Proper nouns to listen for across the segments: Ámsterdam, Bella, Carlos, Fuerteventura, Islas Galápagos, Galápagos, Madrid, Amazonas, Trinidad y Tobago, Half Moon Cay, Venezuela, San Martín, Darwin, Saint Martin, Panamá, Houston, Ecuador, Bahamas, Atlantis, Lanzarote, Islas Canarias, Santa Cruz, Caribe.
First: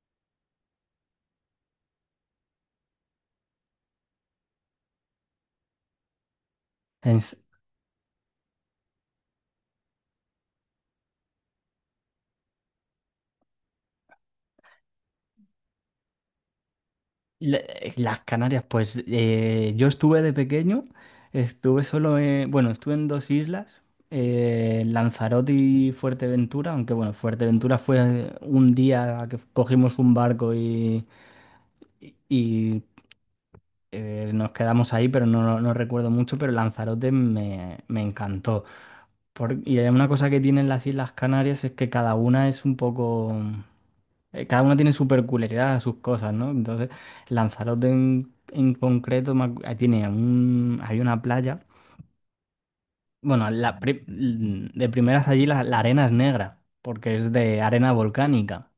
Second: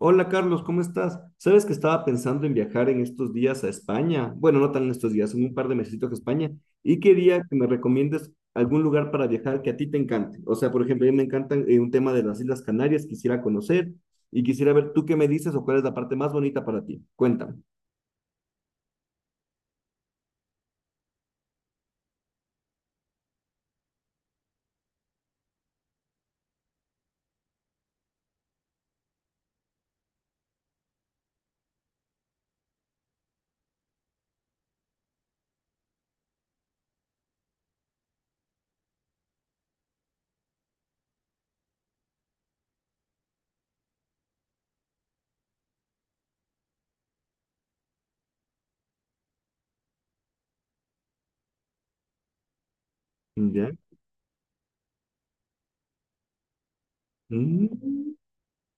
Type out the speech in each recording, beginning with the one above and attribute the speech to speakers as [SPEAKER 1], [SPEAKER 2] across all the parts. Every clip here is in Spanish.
[SPEAKER 1] Hola, Carlos, ¿cómo estás? Sabes que estaba pensando en viajar en estos días a España. Bueno, no tan en estos días, en un par de mesecitos a España. Y
[SPEAKER 2] En s-
[SPEAKER 1] quería que me recomiendes algún lugar para viajar que a ti te encante. O sea, por ejemplo, a mí me encantan un tema de las Islas Canarias, quisiera conocer y quisiera ver tú qué me dices o cuál es la parte más bonita para ti. Cuéntame.
[SPEAKER 2] las Canarias, pues yo estuve de pequeño, estuve solo en, bueno, estuve en dos islas, Lanzarote y Fuerteventura, aunque bueno, Fuerteventura fue un día que cogimos un barco y nos quedamos ahí, pero no, no recuerdo mucho, pero Lanzarote me encantó. Y hay una cosa que tienen las Islas Canarias, es que cada una es un poco... cada una tiene su peculiaridad, sus cosas, ¿no? Entonces, Lanzarote en concreto tiene un, hay una playa. Bueno,
[SPEAKER 1] ¿Ya?
[SPEAKER 2] la pri- de primeras allí la arena es negra, porque es de arena volcánica.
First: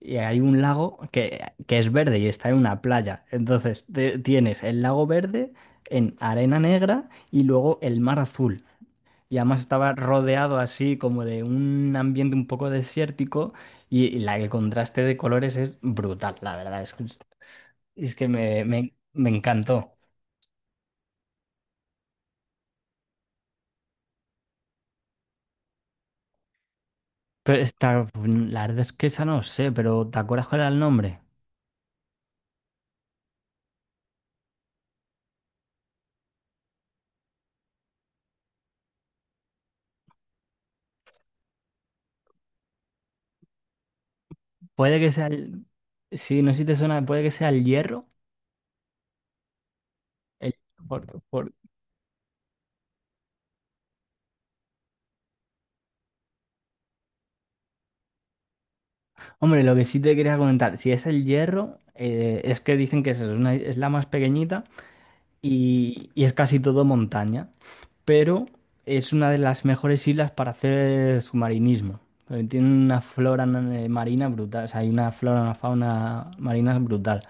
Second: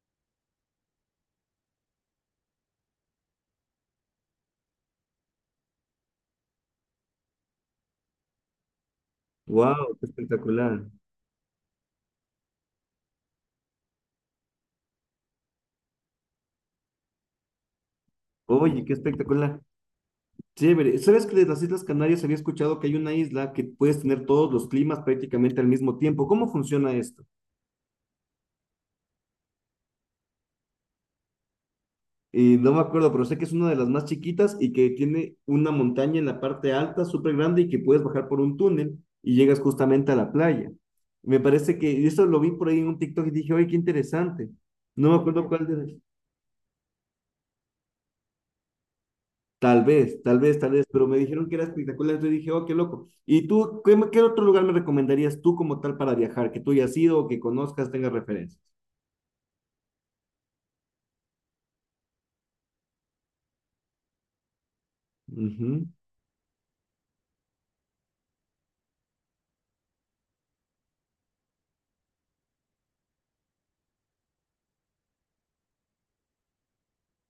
[SPEAKER 2] Y hay un lago que es verde y está en una playa. Entonces, tienes el lago verde en arena negra y luego el mar azul. Y además estaba
[SPEAKER 1] Wow, qué
[SPEAKER 2] rodeado
[SPEAKER 1] espectacular.
[SPEAKER 2] así como de un ambiente un poco desértico y el contraste de colores es brutal, la verdad. Es que me,
[SPEAKER 1] Oye, qué
[SPEAKER 2] me- me
[SPEAKER 1] espectacular.
[SPEAKER 2] encantó.
[SPEAKER 1] Chévere. ¿Sabes que de las Islas Canarias había escuchado que hay una isla que puedes tener todos los climas prácticamente al mismo tiempo? ¿Cómo funciona esto?
[SPEAKER 2] Pero esta, la verdad es que esa no sé, pero ¿te acuerdas cuál era el nombre?
[SPEAKER 1] Y no me acuerdo, pero sé que es una de las más chiquitas y que tiene una montaña en la parte alta, súper grande, y que puedes bajar por un túnel y llegas justamente a la playa. Me parece que y eso lo vi por ahí en un TikTok y dije, oye, qué interesante.
[SPEAKER 2] Puede
[SPEAKER 1] No
[SPEAKER 2] que
[SPEAKER 1] me
[SPEAKER 2] sea
[SPEAKER 1] acuerdo
[SPEAKER 2] el...
[SPEAKER 1] cuál de.
[SPEAKER 2] Sí, no sé si te suena, puede que sea el Hierro.
[SPEAKER 1] Tal vez, tal
[SPEAKER 2] El-
[SPEAKER 1] vez, tal vez, pero me
[SPEAKER 2] por-
[SPEAKER 1] dijeron
[SPEAKER 2] por-
[SPEAKER 1] que era espectacular, entonces dije, oh, qué loco. ¿Y tú, qué otro lugar me recomendarías tú como tal para viajar, que tú hayas ido o que conozcas, tengas referencias?
[SPEAKER 2] Hombre, lo que sí te quería comentar, si es el Hierro, es que dicen que es, es la más pequeñita
[SPEAKER 1] Ujú,
[SPEAKER 2] y es casi todo montaña. Pero es una de las mejores islas para hacer submarinismo, porque tiene una flora marina brutal, o sea, hay una flora, una fauna marina brutal.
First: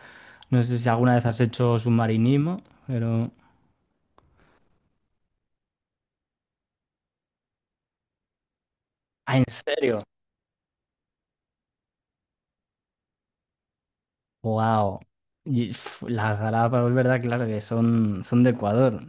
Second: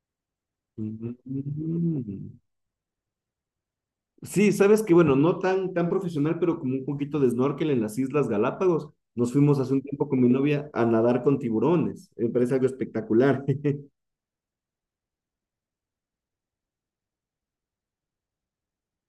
[SPEAKER 2] No sé si
[SPEAKER 1] ujú,
[SPEAKER 2] alguna vez has hecho
[SPEAKER 1] ujú.
[SPEAKER 2] submarinismo, pero...
[SPEAKER 1] Sí, sabes que, bueno, no tan, tan profesional, pero como un poquito de snorkel en las Islas Galápagos. Nos
[SPEAKER 2] Ah, ¿en
[SPEAKER 1] fuimos hace un
[SPEAKER 2] serio?
[SPEAKER 1] tiempo con mi novia a nadar con tiburones. Me parece algo espectacular.
[SPEAKER 2] ¡Wow! Y, pf, las Galápagos, verdad, claro que son, son de Ecuador.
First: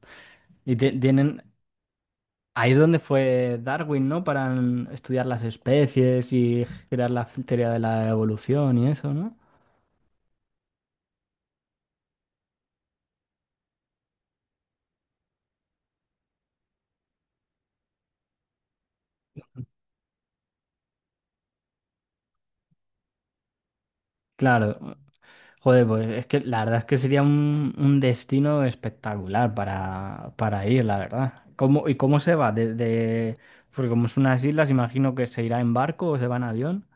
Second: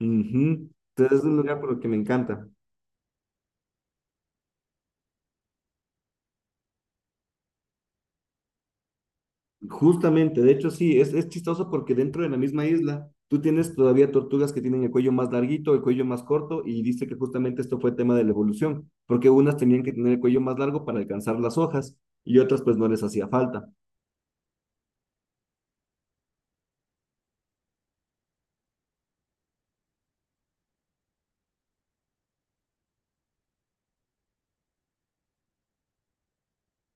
[SPEAKER 1] Ujú.
[SPEAKER 2] Y
[SPEAKER 1] Entonces es un
[SPEAKER 2] tienen...
[SPEAKER 1] lugar por el que me encanta.
[SPEAKER 2] Ahí es donde fue Darwin, ¿no? Para estudiar las especies y crear la teoría de la evolución y eso, ¿no?
[SPEAKER 1] Justamente, de hecho sí, es chistoso porque dentro de la misma isla tú tienes todavía tortugas que tienen el cuello más larguito, el cuello más corto y dice que justamente esto fue tema de la evolución, porque unas tenían que tener el cuello más largo para alcanzar las hojas y otras pues no les hacía falta.
[SPEAKER 2] Claro. Joder, pues es que la verdad es que sería un destino espectacular para ir, la verdad. ¿Cómo, y cómo se va? Desde, porque como son unas islas, imagino que se irá en barco o se va en avión.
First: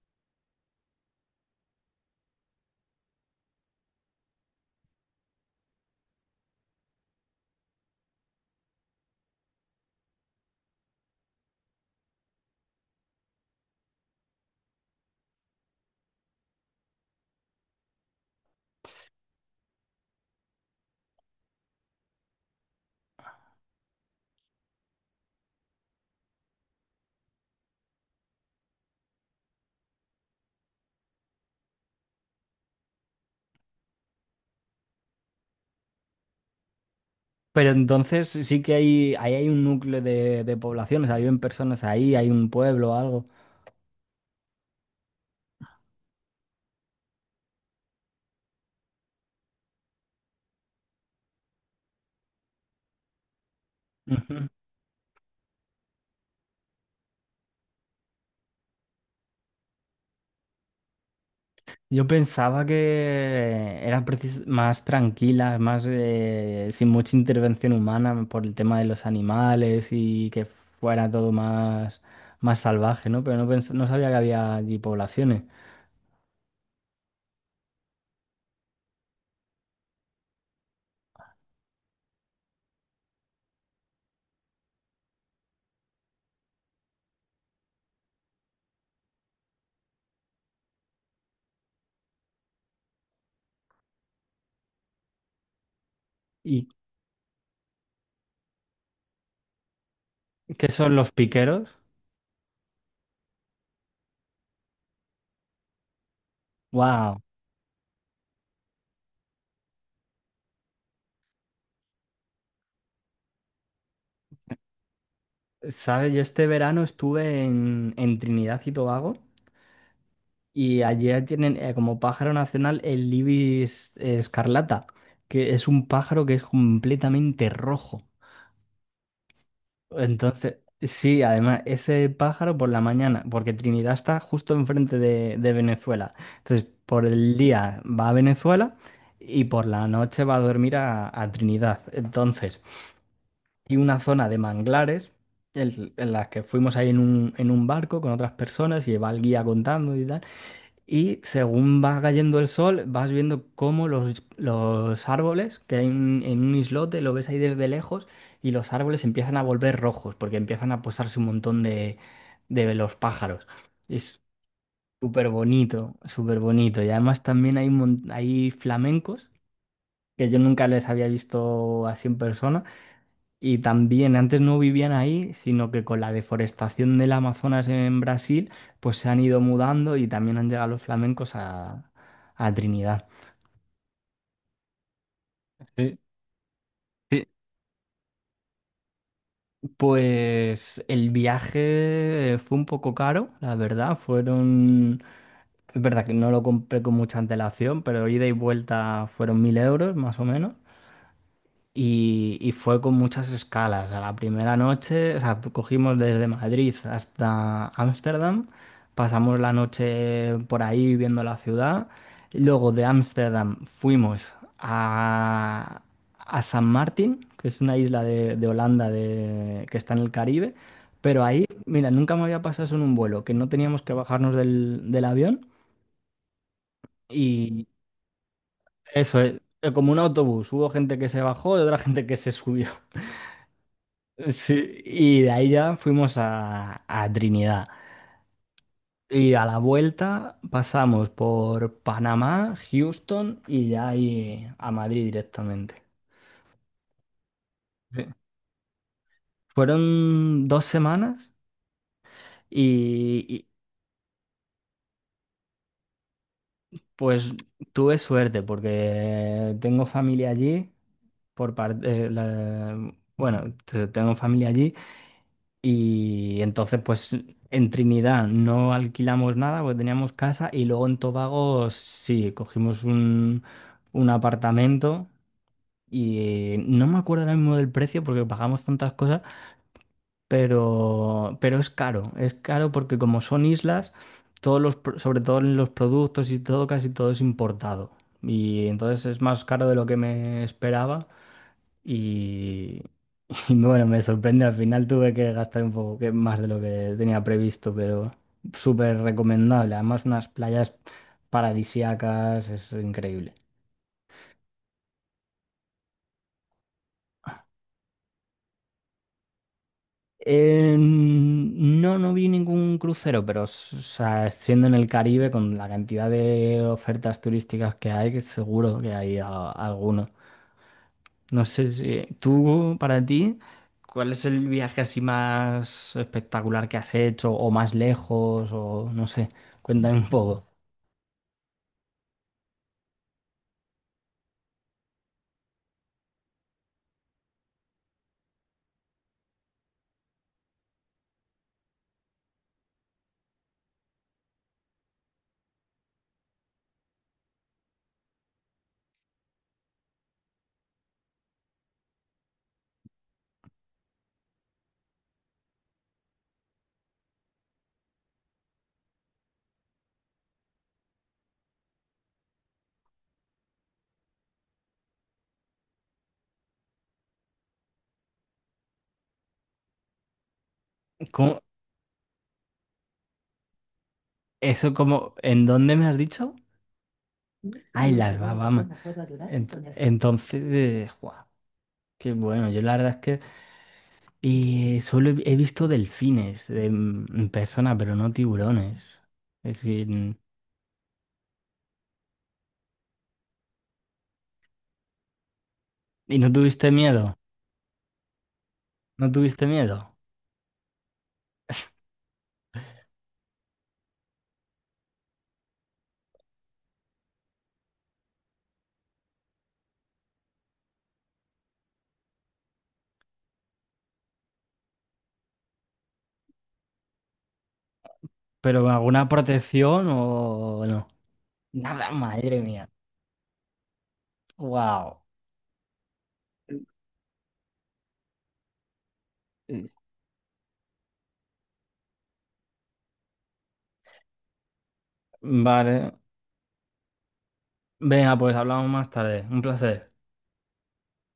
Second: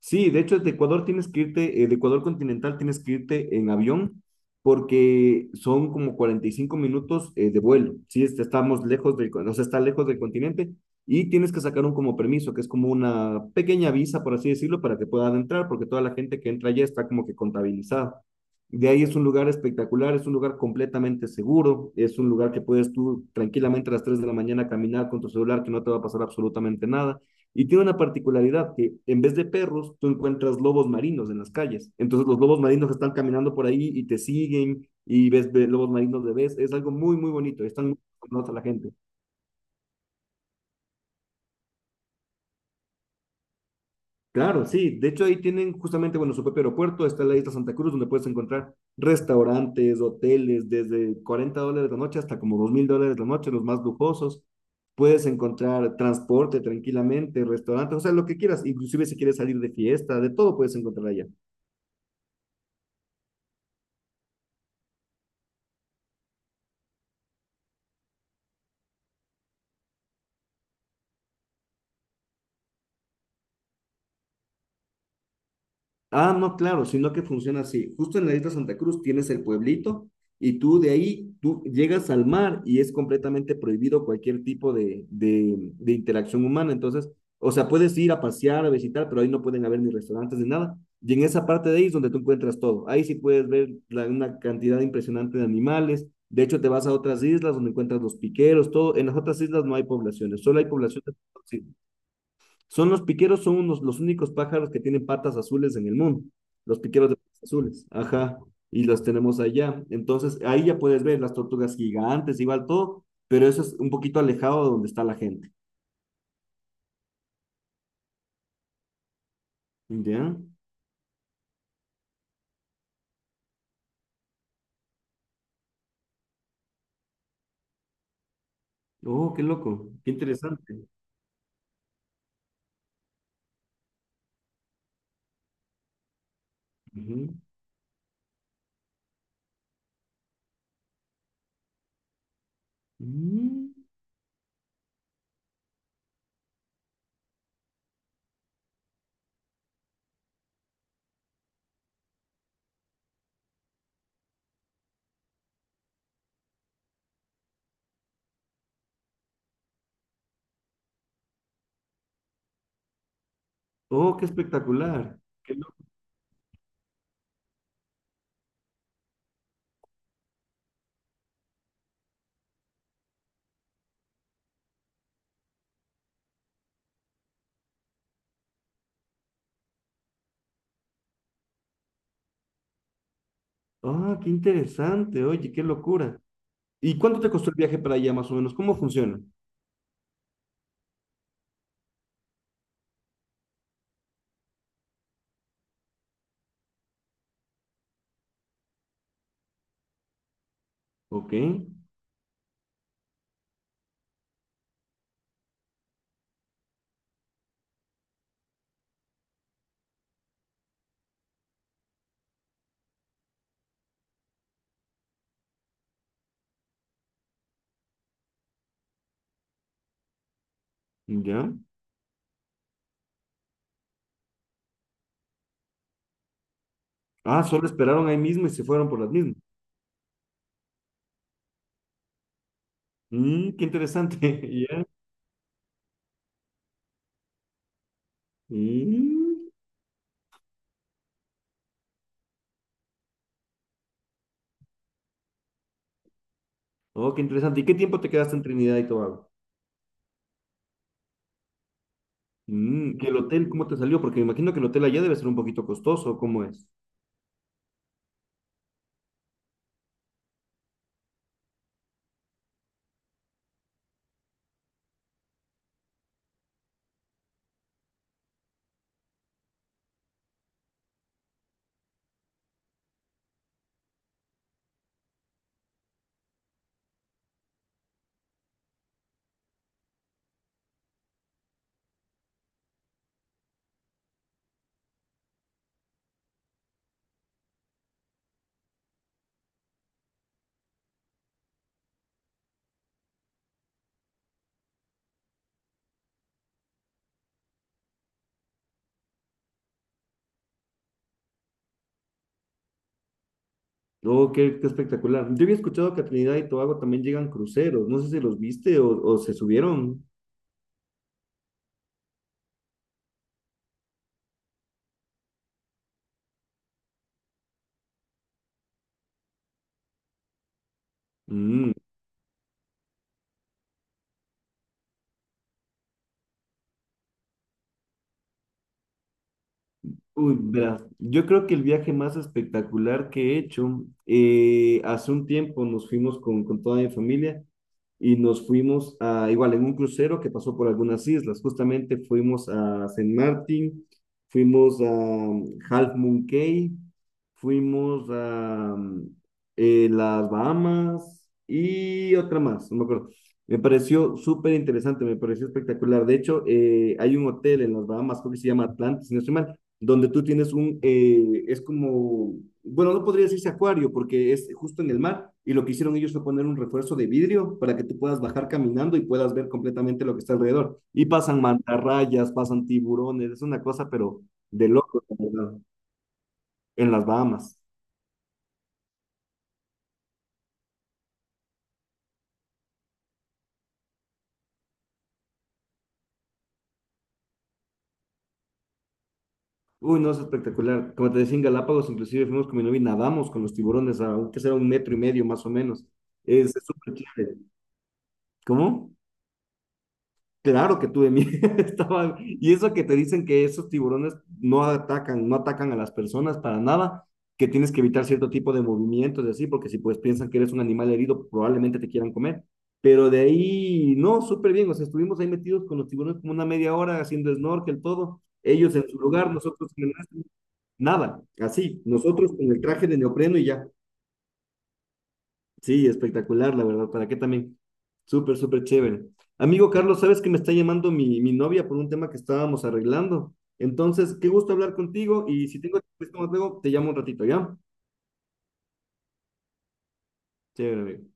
[SPEAKER 1] Sí, de hecho, de Ecuador tienes que irte, de Ecuador continental tienes que irte en avión porque son como 45 minutos de vuelo. Sí, este, estamos lejos del, o sea, está lejos del continente y tienes que sacar un como permiso, que es como una pequeña visa, por así decirlo, para que puedan entrar, porque toda la gente que entra allá está como que contabilizada. De ahí es un lugar espectacular, es un lugar completamente seguro, es un lugar que puedes tú tranquilamente a las 3 de la mañana caminar con tu celular, que no te va a pasar absolutamente nada. Y tiene una particularidad que en vez de perros, tú encuentras lobos marinos en las calles. Entonces los lobos marinos están caminando por ahí y te siguen y lobos marinos de vez. Es algo muy, muy bonito.
[SPEAKER 2] Pero
[SPEAKER 1] Están muy
[SPEAKER 2] entonces sí
[SPEAKER 1] acostumbrados a la
[SPEAKER 2] que
[SPEAKER 1] gente.
[SPEAKER 2] hay, ahí hay un núcleo de población, o sea, viven personas ahí, hay un pueblo o algo.
[SPEAKER 1] Claro, sí. De hecho, ahí tienen justamente, bueno, su propio aeropuerto. Está en la isla Santa Cruz, donde puedes encontrar restaurantes, hoteles, desde 40 dólares la noche hasta como 2.000 dólares la noche, los más lujosos. Puedes encontrar transporte tranquilamente, restaurantes, o sea, lo que quieras. Inclusive si quieres salir de fiesta, de todo puedes encontrar allá.
[SPEAKER 2] Yo pensaba que eran más tranquilas, más sin mucha intervención humana por el tema de los animales y que fuera todo más, más salvaje, ¿no? Pero no, no sabía que había allí poblaciones.
[SPEAKER 1] Ah, no, claro, sino que funciona así. Justo en la isla Santa Cruz tienes el pueblito y tú de ahí, tú llegas al mar y es completamente prohibido cualquier tipo de interacción humana. Entonces, o sea, puedes ir a pasear, a visitar, pero ahí no pueden haber ni restaurantes ni nada. Y en esa parte de ahí es donde tú encuentras todo. Ahí sí puedes ver una cantidad impresionante de animales. De hecho,
[SPEAKER 2] ¿Y
[SPEAKER 1] te vas a otras islas donde encuentras los piqueros, todo. En las otras islas no hay poblaciones, solo hay
[SPEAKER 2] qué son los
[SPEAKER 1] poblaciones.
[SPEAKER 2] piqueros?
[SPEAKER 1] Son los piqueros, son unos, los únicos pájaros que tienen patas azules en el mundo. Los piqueros de
[SPEAKER 2] ¡Wow!
[SPEAKER 1] patas azules. Ajá. Y los tenemos allá. Entonces, ahí ya puedes ver las tortugas gigantes, igual todo, pero eso es un poquito alejado de donde está la gente.
[SPEAKER 2] ¿Sabes? Yo este verano estuve en Trinidad y Tobago
[SPEAKER 1] ¿Ya?
[SPEAKER 2] y allí tienen como pájaro nacional el ibis escarlata, que es un pájaro que es completamente rojo.
[SPEAKER 1] Oh, qué loco. Qué
[SPEAKER 2] Entonces,
[SPEAKER 1] interesante.
[SPEAKER 2] sí, además, ese pájaro por la mañana, porque Trinidad está justo enfrente de Venezuela. Entonces, por
[SPEAKER 1] Ujú.
[SPEAKER 2] el día va a Venezuela y por la noche va a dormir a Trinidad. Entonces,
[SPEAKER 1] Mm.
[SPEAKER 2] y una zona de manglares en las que fuimos ahí en un barco con otras personas, y va el guía contando y tal. Y según va cayendo el sol, vas viendo cómo los árboles, que hay en un islote, lo ves ahí desde lejos, y los árboles empiezan a volver rojos, porque empiezan a posarse un montón de los pájaros.
[SPEAKER 1] Oh,
[SPEAKER 2] Es
[SPEAKER 1] qué espectacular.
[SPEAKER 2] súper bonito, súper bonito. Y además también hay, hay flamencos, que yo nunca les había visto así en persona, y también antes no vivían ahí, sino que con la deforestación del Amazonas en Brasil, pues se han ido mudando y también han llegado los flamencos a Trinidad.
[SPEAKER 1] Ah, qué interesante. Oye, qué
[SPEAKER 2] Sí.
[SPEAKER 1] locura. ¿Y cuánto
[SPEAKER 2] Sí,
[SPEAKER 1] te costó el viaje para allá, más o menos? ¿Cómo funciona?
[SPEAKER 2] pues el viaje fue un poco caro, la verdad. Fueron, es verdad que no lo compré con mucha antelación, pero ida y vuelta fueron 1.000 euros más o menos.
[SPEAKER 1] Ok.
[SPEAKER 2] Y fue con muchas escalas. A la primera noche, o sea, cogimos desde Madrid hasta Ámsterdam, pasamos la noche por ahí viendo la ciudad. Luego de Ámsterdam fuimos a San Martín, que es una isla de Holanda que está en el Caribe. Pero ahí,
[SPEAKER 1] Ya.
[SPEAKER 2] mira, nunca me había pasado eso en un vuelo, que no teníamos que bajarnos del, del avión.
[SPEAKER 1] Ah,
[SPEAKER 2] Y
[SPEAKER 1] solo esperaron ahí mismo y se fueron por las
[SPEAKER 2] eso
[SPEAKER 1] mismas.
[SPEAKER 2] es, como un autobús, hubo gente que se bajó y otra gente que se subió.
[SPEAKER 1] Mm, qué interesante.
[SPEAKER 2] Sí,
[SPEAKER 1] Ya.
[SPEAKER 2] y de ahí ya fuimos a Trinidad. Y a
[SPEAKER 1] Mm.
[SPEAKER 2] la vuelta pasamos por Panamá, Houston y ya ahí a Madrid directamente.
[SPEAKER 1] Oh, qué interesante. ¿Y qué tiempo
[SPEAKER 2] Sí.
[SPEAKER 1] te quedaste en Trinidad y Tobago?
[SPEAKER 2] Fueron dos semanas
[SPEAKER 1] Mm, ¿y el
[SPEAKER 2] y, y,
[SPEAKER 1] hotel cómo te salió? Porque me imagino que el hotel allá debe ser un poquito costoso. ¿Cómo es?
[SPEAKER 2] pues tuve suerte porque tengo familia allí, por parte, bueno, tengo familia allí. Y entonces, pues en Trinidad no alquilamos nada porque teníamos casa, y luego en Tobago sí, cogimos un apartamento y no me acuerdo ahora mismo del precio porque pagamos tantas cosas, pero es caro porque como son islas, todos los, sobre todo en los productos y todo, casi todo es importado. Y entonces es más caro de lo que me esperaba. Y, y bueno, me sorprende, al final tuve que gastar un poco más de lo que tenía previsto, pero súper recomendable. Además, unas playas paradisíacas, es increíble.
[SPEAKER 1] Oh, qué, qué espectacular. Yo había escuchado que a Trinidad y Tobago también llegan cruceros. No sé si los viste o se subieron.
[SPEAKER 2] No, no vi ningún crucero, pero o sea, siendo en el Caribe, con la cantidad de ofertas turísticas que hay, que seguro que hay alguno. No sé
[SPEAKER 1] Mm.
[SPEAKER 2] si tú, para ti, ¿cuál es el viaje así más espectacular que has hecho o más lejos o no sé? Cuéntame un
[SPEAKER 1] Uy,
[SPEAKER 2] poco.
[SPEAKER 1] verás, yo creo que el viaje más espectacular que he hecho, hace un tiempo nos fuimos con toda mi familia y nos fuimos a, igual en un crucero que pasó por algunas islas, justamente fuimos a Saint Martin, fuimos a Half Moon Cay, fuimos a las Bahamas y otra más, no me acuerdo. Me pareció súper interesante, me pareció espectacular. De hecho, hay un hotel en las Bahamas, creo que se llama Atlantis, si no estoy mal, donde tú tienes un, es como, bueno, no podría decirse acuario porque es justo en el mar y lo que hicieron ellos fue poner un refuerzo de vidrio para que tú puedas bajar caminando y puedas ver completamente lo que está alrededor. Y pasan
[SPEAKER 2] ¿Cómo?
[SPEAKER 1] mantarrayas, pasan tiburones, es una cosa, pero de
[SPEAKER 2] Eso,
[SPEAKER 1] loco,
[SPEAKER 2] como,
[SPEAKER 1] la
[SPEAKER 2] en
[SPEAKER 1] verdad,
[SPEAKER 2] dónde me has dicho?
[SPEAKER 1] en las Bahamas.
[SPEAKER 2] Ah, en Bahamas. Entonces, guau, qué bueno. Yo la verdad es que, y solo he visto delfines en persona, pero no tiburones. Es
[SPEAKER 1] Uy, no,
[SPEAKER 2] decir,
[SPEAKER 1] es espectacular. Como te decía, en Galápagos inclusive fuimos con mi novia y nadamos con los tiburones, aunque será un metro y medio más o menos.
[SPEAKER 2] ¿y no
[SPEAKER 1] Es
[SPEAKER 2] tuviste
[SPEAKER 1] súper
[SPEAKER 2] miedo?
[SPEAKER 1] chévere. ¿Cómo?
[SPEAKER 2] ¿No tuviste miedo?
[SPEAKER 1] Claro que tuve miedo, estaba, y eso que te dicen que esos tiburones no atacan, no atacan a las personas para nada, que tienes que evitar cierto tipo de movimientos y así, porque si pues piensan que eres un animal herido, probablemente te quieran comer. Pero de ahí, no, súper bien, o sea, estuvimos ahí metidos con los tiburones como una media hora haciendo snorkel, todo,
[SPEAKER 2] ¿Pero con
[SPEAKER 1] ellos en su
[SPEAKER 2] alguna
[SPEAKER 1] lugar, nosotros
[SPEAKER 2] protección
[SPEAKER 1] en el nuestro,
[SPEAKER 2] o no?
[SPEAKER 1] nada, así,
[SPEAKER 2] Nada,
[SPEAKER 1] nosotros
[SPEAKER 2] madre
[SPEAKER 1] con el
[SPEAKER 2] mía.
[SPEAKER 1] traje de neopreno y ya.
[SPEAKER 2] Wow.
[SPEAKER 1] Sí, espectacular, la verdad. ¿Para qué también? Súper, súper chévere. Amigo Carlos, sabes que me está llamando mi novia por un tema que estábamos arreglando. Entonces, qué gusto hablar contigo y si tengo
[SPEAKER 2] Vale.
[SPEAKER 1] tiempo luego, te llamo un ratito, ¿ya?
[SPEAKER 2] Venga, pues hablamos más tarde. Un placer.
[SPEAKER 1] Chévere, amigo.